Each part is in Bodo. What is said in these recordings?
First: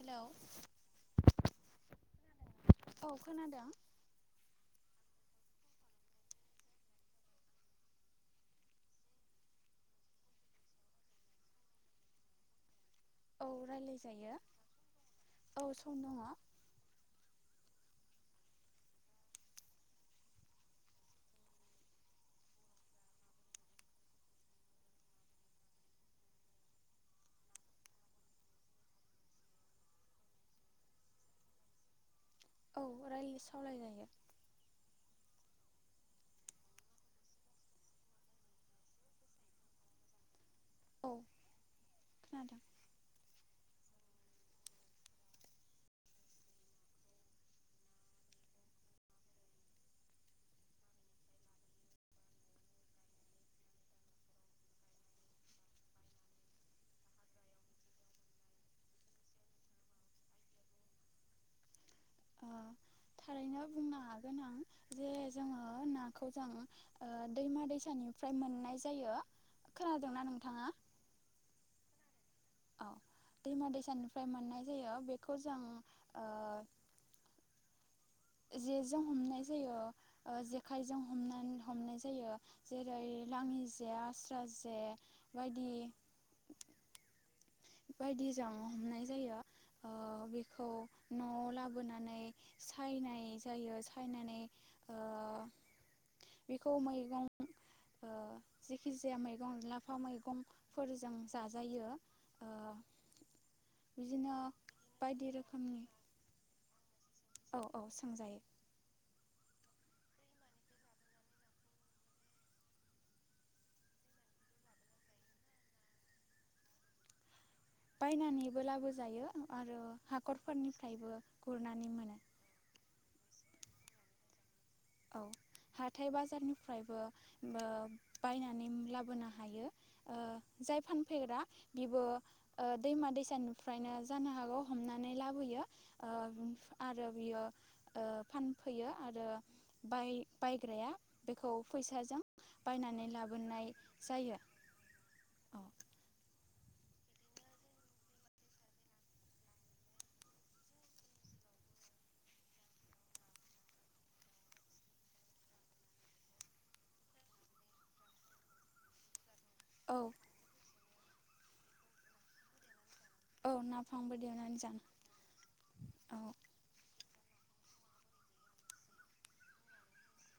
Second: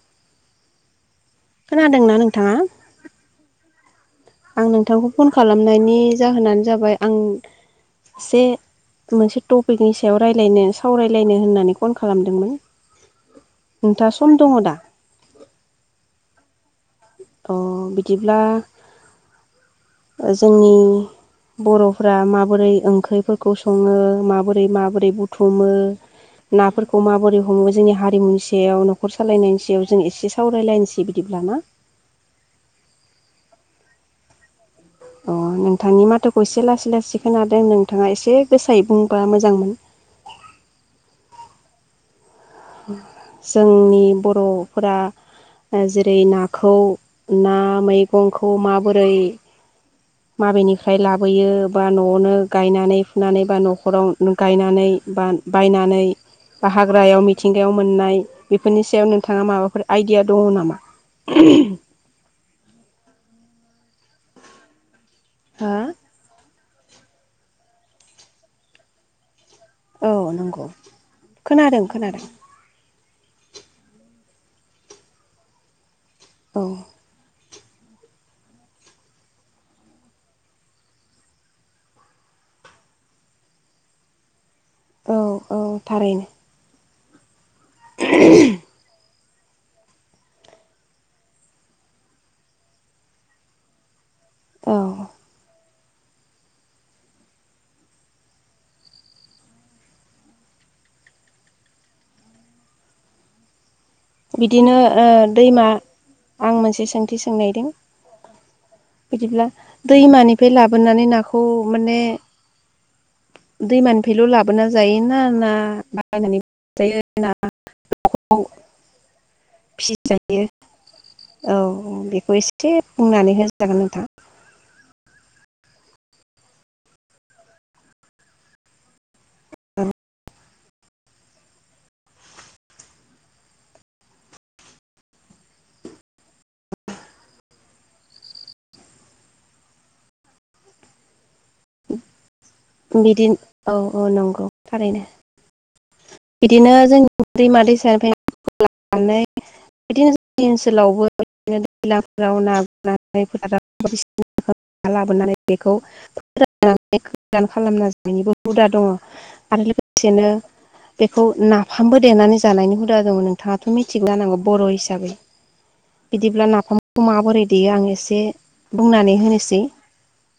हेलौ खोनादोंना नोंथाङा? औ खोनादों आं नोंथांखौ फन खालामनायनि जाहोनानो जाबाय आं एसे मोनसे टपिकनि सायाव रायलायनो सावरायलायनो होननानै कन खालामदोंमोन। औ रायलाय नोंथाङा जायो सम दङ दा औ सम दङ। अ बिदिब्ला जोंनि बर'फोरा माबोरै ओंख्रिफोरखौ सङो माबोरै माबोरै बुथुमो नाफोरखौ माबोरै हमो जोंनि हारिमुनि सायाव न'खर सालायनायनि सायाव जों एसे सावरायलायनोसै बिदिब्ला ना? औ रायलाय सावराय जायो। अ नोंथांनि माथोखौ एसे लासै लासै खोनादों नोंथाङा एसे गोसायै बुंबा मोजांमोन। औ खोनादों? जोंनि बर'फोरा जेरै नाखौ ना मैगंखौ माबोरै? माबेनिफ्राय लाबोयो बा न'आवनो गायनानै फुनानै बा न'खराव गायनानै बा बायनानै बा हाग्रायाव मिथिंगायाव मोननाय बेफोरनि सायाव नोंथाङा माबाफोर आइडिया दङ नामा? ओ थारैनो बुंनो हागोन आं जे जोङो हा नाखौ जों ओ दैमा दैसानिफ्राय मोननाय जायो औ खोनादोंना नोंथाङा नंगौ खोनादों खोनादों औ दैमा दैसानिफ्राय मोननाय जायो बेखौ जों ओ औ जेजों हमनाय जायो ओ जेखायजों हमना हमनाय जायो जेरै लाङि जे आस्रा जे औ औ बायदि थारैनो बायदिजों हमनाय जायो ओ बेखौ न'आव लाबोनानै सायनाय जायो सायनानै औ ओ बेखौ मैगं ओ जेखि जाया मैगं लाफा मैगंफोरजों जाजायो ओ बिदिनो ओ बायदि दैमा रोखोमनि आं मोनसे सों औ औ सोंजायो बिदिब्ला दैमानिफ्राय लाबोनानै नाखौ माने दैमानिफ्रायल' लाबोना जायोना ना ना बायनानैबो जायो नाखौ बायनानैबो लाबोजायो आरो फिसिजायो हाख'रफोरनिफ्रायबो औ गुरनानै मोनो। बेखौ एसे बुंनानै होजागोन नोंथां औ हाथाय बाजारनिफ्रायबो ओ बायनानै लाबोनो हायो ओ जाय फानफैग्रा बिबो ओ दैमा दैसानिफ्रायनो जानो हागौ हमनानै लाबोयो ओ आरो बियो ओ फानफैयो आरो बाय बायग्राया बेखौ फैसाजों बायनानै बिदि लाबोनाय औ औ जायो नंगौ थारैनो औ बिदिनो जोंनि दैमा दैसानिफ्राय [unintelligible] बिदिनो जोंनि ओनसोलावबोदिनो दैज्लांफोराव ना बोन बदि लाबोनानै बेखौ फोर गोदान खालामना जानायनिबो हुदा दङ [inaudible] आरो औ लोगोसेनो बेखौ नाफामबो देनानै जानायनि हुदा दं। औ नोंथाङाथ' मिथिगौ नाफामबो जानांगौ देनानै बर' जानो हिसाबै औ बिदिब्ला नाफाम माबोरै देयो आं एसे बुंनानै होनोसै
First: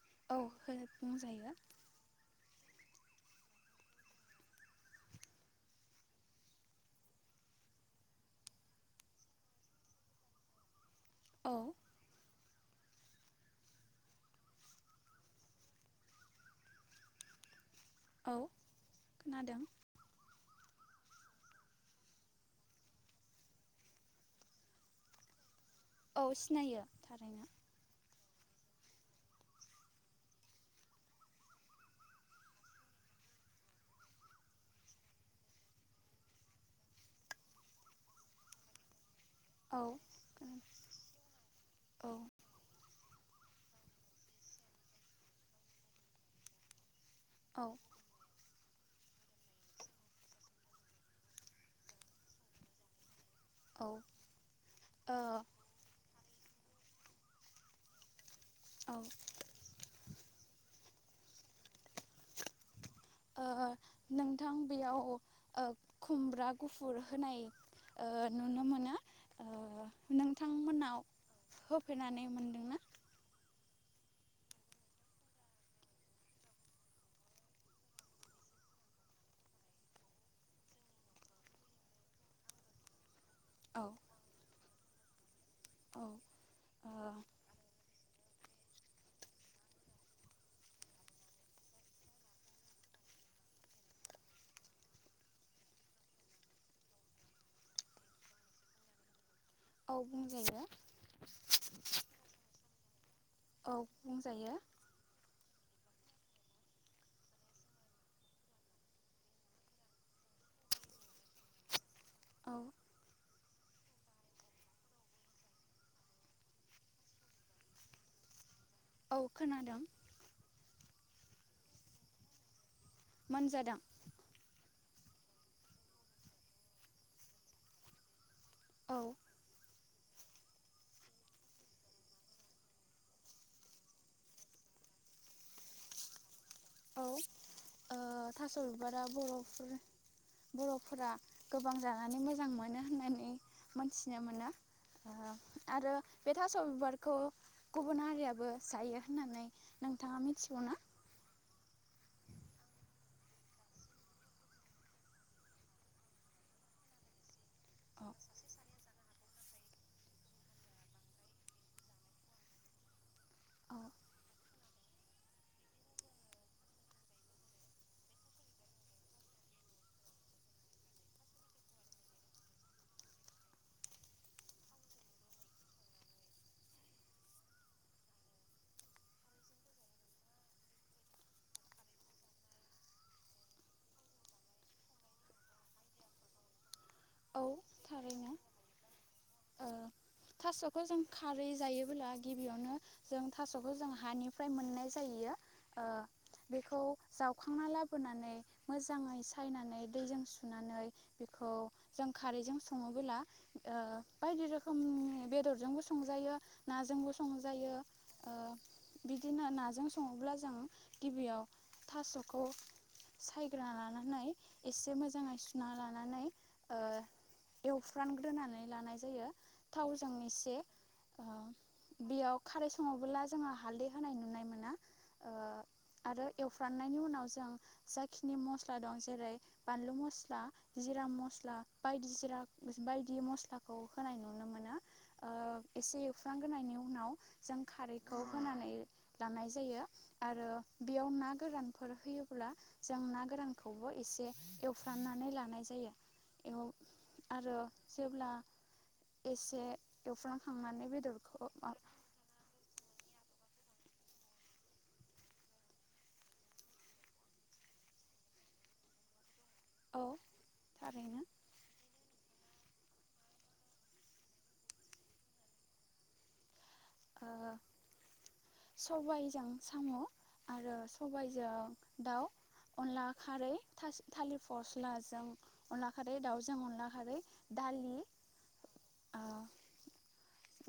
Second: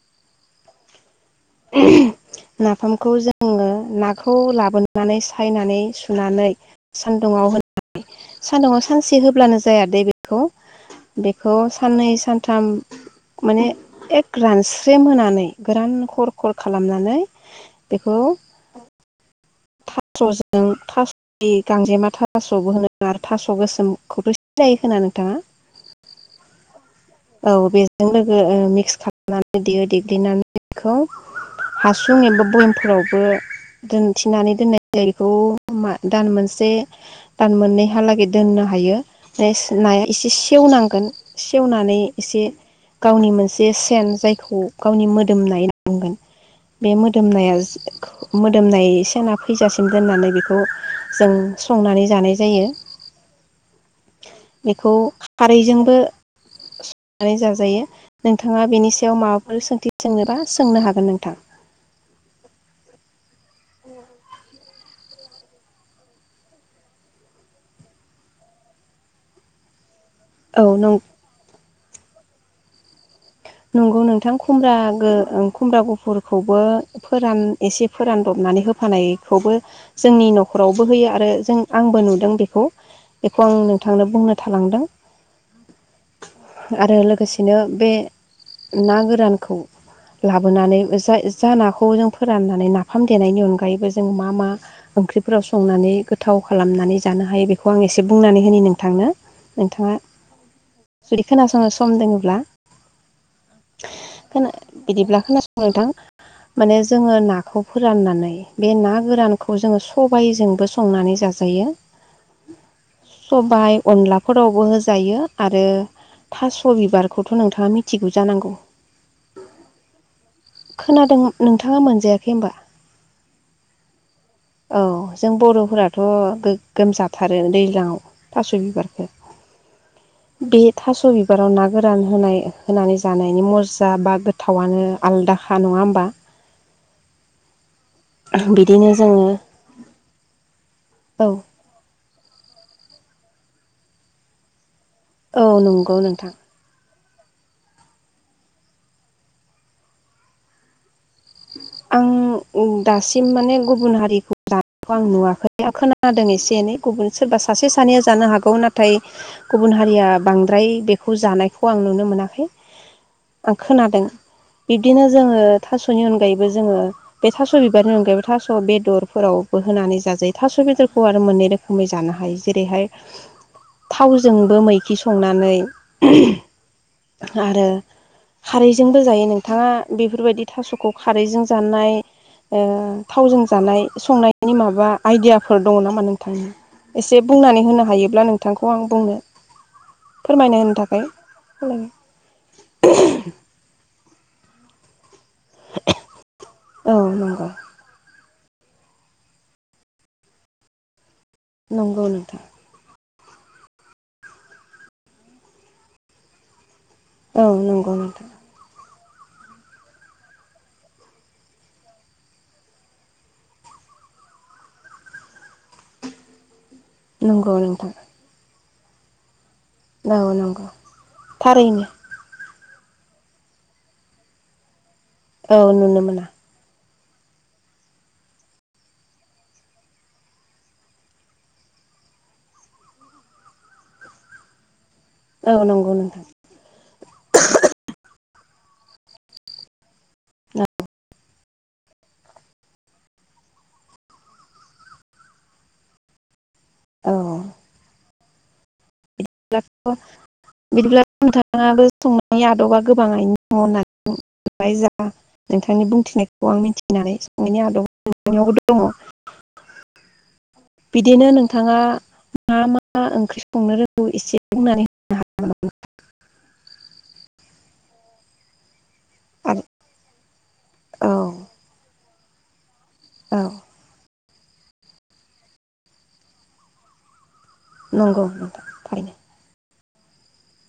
[inaudible] नाफामखौ जोङो नाखौ लाबोनानै सायनानै सुनानै सान्दुुंआव होनानै सान्दुंआव सानसे होब्लानो जाया दे बेखौ औ बेखौ साननै सान थाम माने एक रानस्रेम होनानै गोरान हर कल खालामनानै औ खोनादों थास'जों थास' गांजेमा थास'बो होनो आरो थास' गोसोमखौथ' सिनाखायो ना नोंथाङा? औ सिनायो थारैनो औ बेजों ओ ओ मिक्स खालामनानै देयो देग्लिनानै बेखौ हासुं एबा भयमफोरावबो दोनथिनानै दोननाय जायो बेखौ दान मोनसे दान मोननैहालागै दोननो हायो औ [unintelligible] नाया एसे खोनादों सेवनांगोन सेवनानै औ मोन गावनि मोनसे सेन जायखौ गावनि मोदोमनाय बे मोदोमनाया औ दोमनाय सना फैजासिम दोननानै बेखौ जों संनानै जानाय जायो औ बेखौ ओ खारैजोंबो [inaudible] नानै जाजायो नोंथाङा बेनि औ सायाव माबाफोर सोंथि सोंनोबा सोंनो हागोन नोंथां ओ नोंथां बेयाव ओ खुमब्रा गुफुर होनाय ओ नुनो मोनो औ नों नोंथांमोनाव होफेरनानै मोन नंगौ नोंथां खुमब्रा खुमब्रा गुफुरखौबो फोरान एसे फोरानदबनानै होफानायखौबो जोंनि न'खरावबो होयो आरो जों आंबो नुदों बेखौ बेखौ आं औ नोंथांनो बुंनो थालांदों औ [inaudible] ओ आरो लोगोसेनो बे ना गोरानखौ लाबोनानै जा जा नाखौ जों फोराननानै नाफाम देनायनि अनगायैबो जों मा मा ओंख्रिफोराव संनानै गोथाव खालामनानै जानो हायो बेखौ आं एसे बुंनानै हो नोंथांनो नोंथाङा औ बुंजायो जुदि खोनासंनो सम दङोब्ला औ बुंजायो [unintelligible] बिदिब्ला खोनासं [unintelligible] माने जोङो नाखौ फोराननानै बे ना गोरानखौ जोङो सबायजोंबो संनानै जाजायो। औ। सबाइ, अनलाफोरावबो होजायो आरो थास' बिबारखौथ' नोंथाङा [unintelligible] [unintelligible] जानांगौ। औ खोनादों। खोनादों नोंथाङा मोनजायाखै होनबा? मोनजादों। औ जों बर'फोराथ' गोगोमजाथारो दैज्लां आव। थास' औ बिबारखौ। बे थास' बिबाराव ना गोरान होनाय होनानै जानायनि मजा बा गोथावनो आलादाख नङा होमबा? औ ओ थास' बिदिनो बिबारा जोङो बर'फोर -बर'फोरा औ गोबां जानानै मोजां [unintelligible] [unintelligible] होननानै मोनथिनो मोना। औ आरो नंगौ बे नोंथां थास' बिबार [unintelligible] गुबुन हारियाबो जायो होननानै नोंथाङा मिथिगौना? आं दासिम माने गुबुन हारिखौ जानायखौ आं नुवाखै खोनादों एसे एनै गुबुन सोरबा सासे सानैया जानो औ हागौ नाथाय गुबुन हारिया बांद्राय बेखौ जानायखौ आं नुनो मोनाखै आं खोनादों बिब्दिनो जोङो थास'नि अनगा बे थास' बिबार नि अनगायैबो थास बेदरफोरावबो होनानै जाजायो थास बेदरखौ आरो मोननै रोखोमै जानो हायो जेरैहाय थावजोंबो मैखि संनानै आरो खारै जों बो जायो नोंथाङा बेफोर बादि थास'खौ खारैजों जानाय ओ थावजों जानाय संनायनि माबा आइडियाफोर दङ नामा नोंथांनि? एसे औ बुंनानै होनो हायोब्ला थारैनो नोंथांखौ आं बुंनो फोरमायनो होनो थास'खौ जों थाखाय खारै खावलायबाय। जायोबोब्ला गिबियावनो जों थास'खौ जों हा बेनिफ्राय मोननाय जायोना। ओ बेखौ [unintelligible] औ नंगौ जावखांना लाबोना [unintelligible] मोजाङै सायनानै दैजों सुनानै। बेखौ नंगौ जों नोंथां खारैजों सङोबोला ओ बायदि रोखोमनि बेदरजोंबो संजायो। नाजोंबो औ संजायो। नंगौ नोंथां बिदिनो नाजों सङोब्ला जों गिबियाव थास'खौ सायग्राोना लानानै एसे मोजाङै सुना लानानै। ओ नंगौ नोंथां। [unintelligible] लानाय जायो। थावजों औ एसे नंगौ ओ थारैनो बेयाव खारै सङोबोला जोङो हालदै होनाय नुनाय मोना। औ नुनो मोना। नायनि उनाव जा खिनि माब्ला दं जेरै बानलु मस्ला जिरा मस्ला बायदि जिरा बायदि मस्ला। खौ होनाय नुनो मोनो। औ नंगौ एसे नोंथां एवफ्रामग्रोनायनि उनाव जों खारैखौ होनानै लानाय जायो आरो बेयाव ना गोरानफोर होयोब्ला जों ना गोरानखौबो एसे एवफ्रामनानै लानाय जायो। एवो औ आरो जेब्ला एसे एवफ्रामखांनानै बेदरखौ [inaudible] [inaudible] औ। थारैनो बिदिनो नोंथाङा मा मा ओंख्रि संनो रोंगौ एसे बुंनानै होनो [inaudible] ओ सबायजों आरो साम' आरो औ सबायजों दाउ अनला औ खारै थास थालिर फस्लाजों अनला खारै, दाउजों अनला खारै। दालि नंगौ नोंथां थारैनो ओ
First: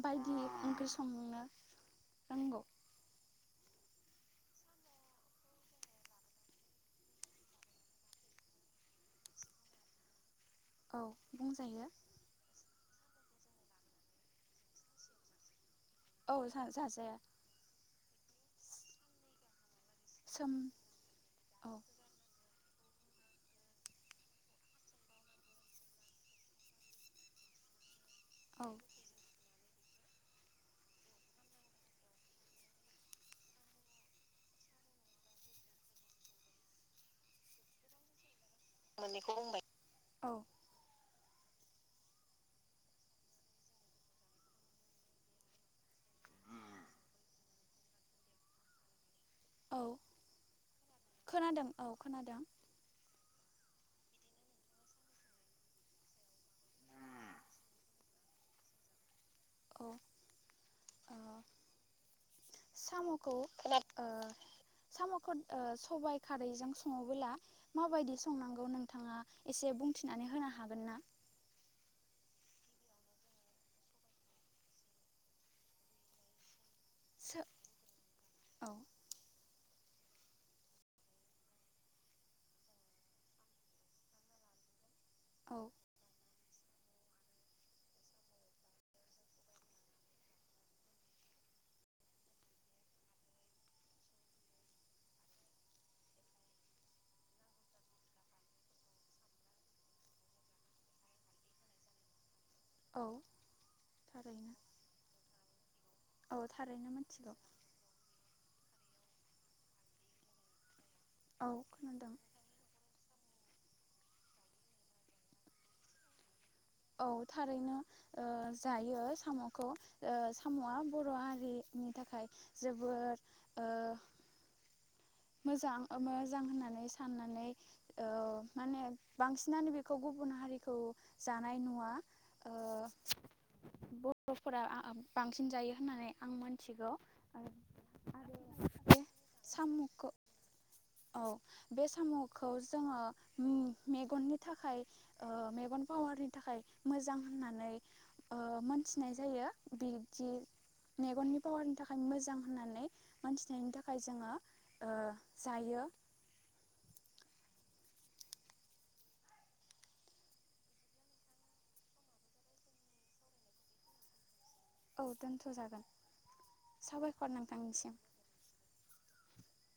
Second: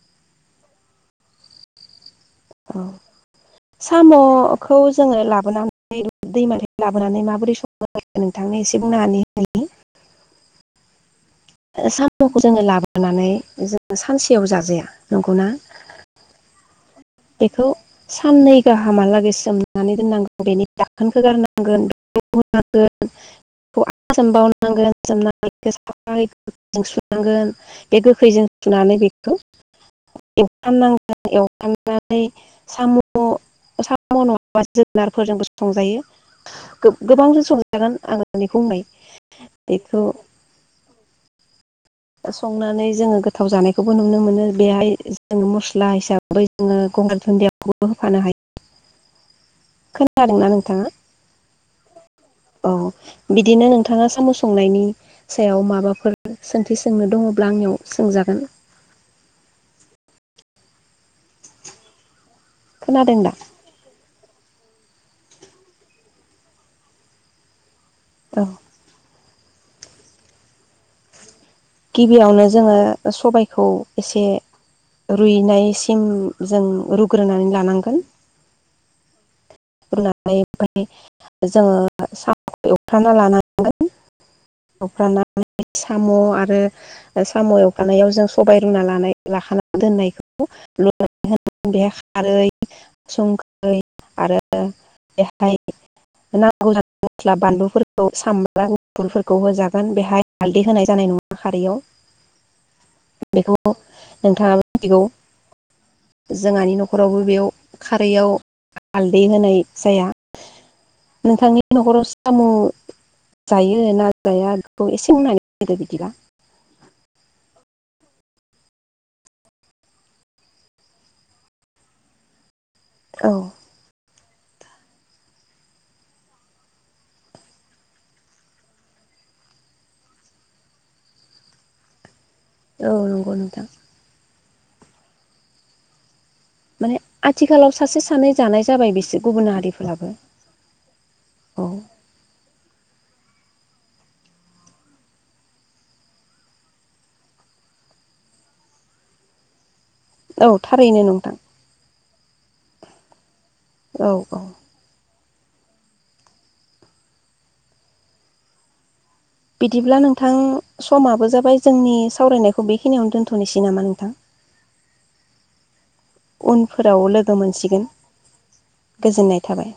बायदि ओंख्रि संनो रोंगौ औ साम'खौ जोङो लाबोनानै दैमानिफ्राय लाबोनानै माबोरै सङो नोंथांनो एसे बुंनानै होनि औ बुंजायो साम'खौ जोङो लाबो नानै जों सानसेयाव जाजाया नंगौना? औ [unintelligible] बेखौ साननै गाहामहालागै सोम नानै दोननांगोन सोम बेनि दाखोनखौ औ गारनांगोन [inaudible] [inaudible] बे गोखैजों औ सुनानै बेखौ [inaudible] नानै साम' साम' नङाबा जोगोनारफोजोंबो संजायो गोबांजों संजागोन आङो मोननैखौ बुंबाय [inaudible] बेखौ औ संनानै जोङो गोथाव जानायखौबो नुनो मोनो बेहाय जों मस्ला हिसाबै जोङो गंगार दुनदियाबो होफानो हायो औ खोनादोंना नोंथाङा खोनादों औ खोनादों औ। बिदिनो नोंथाङा साम' संनायनि सायाव माबाफोर सोंथि सोंनो दङब्ला आंनियाव सोंजागोन। औ औ खोनादों दा साम'खौ ओ साम'खौ सबाइ खारैजों सङोबोला माबायदि औ संनांगौ नोंथाङा एसे बुंथिनानै होनो हागोन ना गिबियावनो जोङो सबायखौ एसे रुइनायसिम जों सो रुग्रोनानै लानांगोन औ रुनानै ओमफ्राय जोङो सामखौ एवखाना लानांगोन औ [inaudible] साम' [inaudible] साम' एवखानायाव जों सबाय रुना लानाय लाखाना दोननायखौ बेहाय खारै संख्रै आरो बेहाय नांगौ मस्ला बानलुफोरखौ सामब्राम गुफुरफोरखौ होजागोन बेहाय हालदै होनाय जानाय नङा खारैयाव औ बेखौ थारैनो नोंथाङा मिथिगौ औ जोंहानि थारैनो न'खरावबो मिथिगौ बेयाव खारैयाव हालदै होनाय जाया औ नोंथांनि न'खराव खोनादों साम' जायो ना जाया बेखौ एसे बुंनानै होदो बिदिबा औ थारैनो जायो साम'खौ साम'आ बर' हारिनि थाखाय जोबोर औ ओ मोजां ओ मोजां होननानै साननानै ओ माने बांसिनानो बेखौ गुबुन हारिखौ सो जानाय नुवा औ नंगौ नोथां बर'फोरा बांसिन जायो होननानै आं मिथिगौ माने आथिखालाव सासे सानै आरो जानाय जाबाय बे बिसोर गुबुन हारिफोराबो साम'खौ औ बे साम'खौ जोङो मेगननि थाखाय ओ मेगन पावारनि थाखाय मोजां होननानै ओ‌ मोनथिनाय जायो बिदि औ थारैनो नोंथां मेगननि पावारनि थाखाय मोजां होननानै मोनथिनायनि थाखाय औ जोङो औ ओ जायो बिदिब्ला नोंथां समाबो जाबाय जोंनि सावरायनायखौ बेखिनियावनो दोन्थ'नोसै नामा नोंथां औ दोनथ' जागोन उनफोराव साबायखर लोगो मोनसिगोन नोंथांनिसिम गोजोननाय थाबाय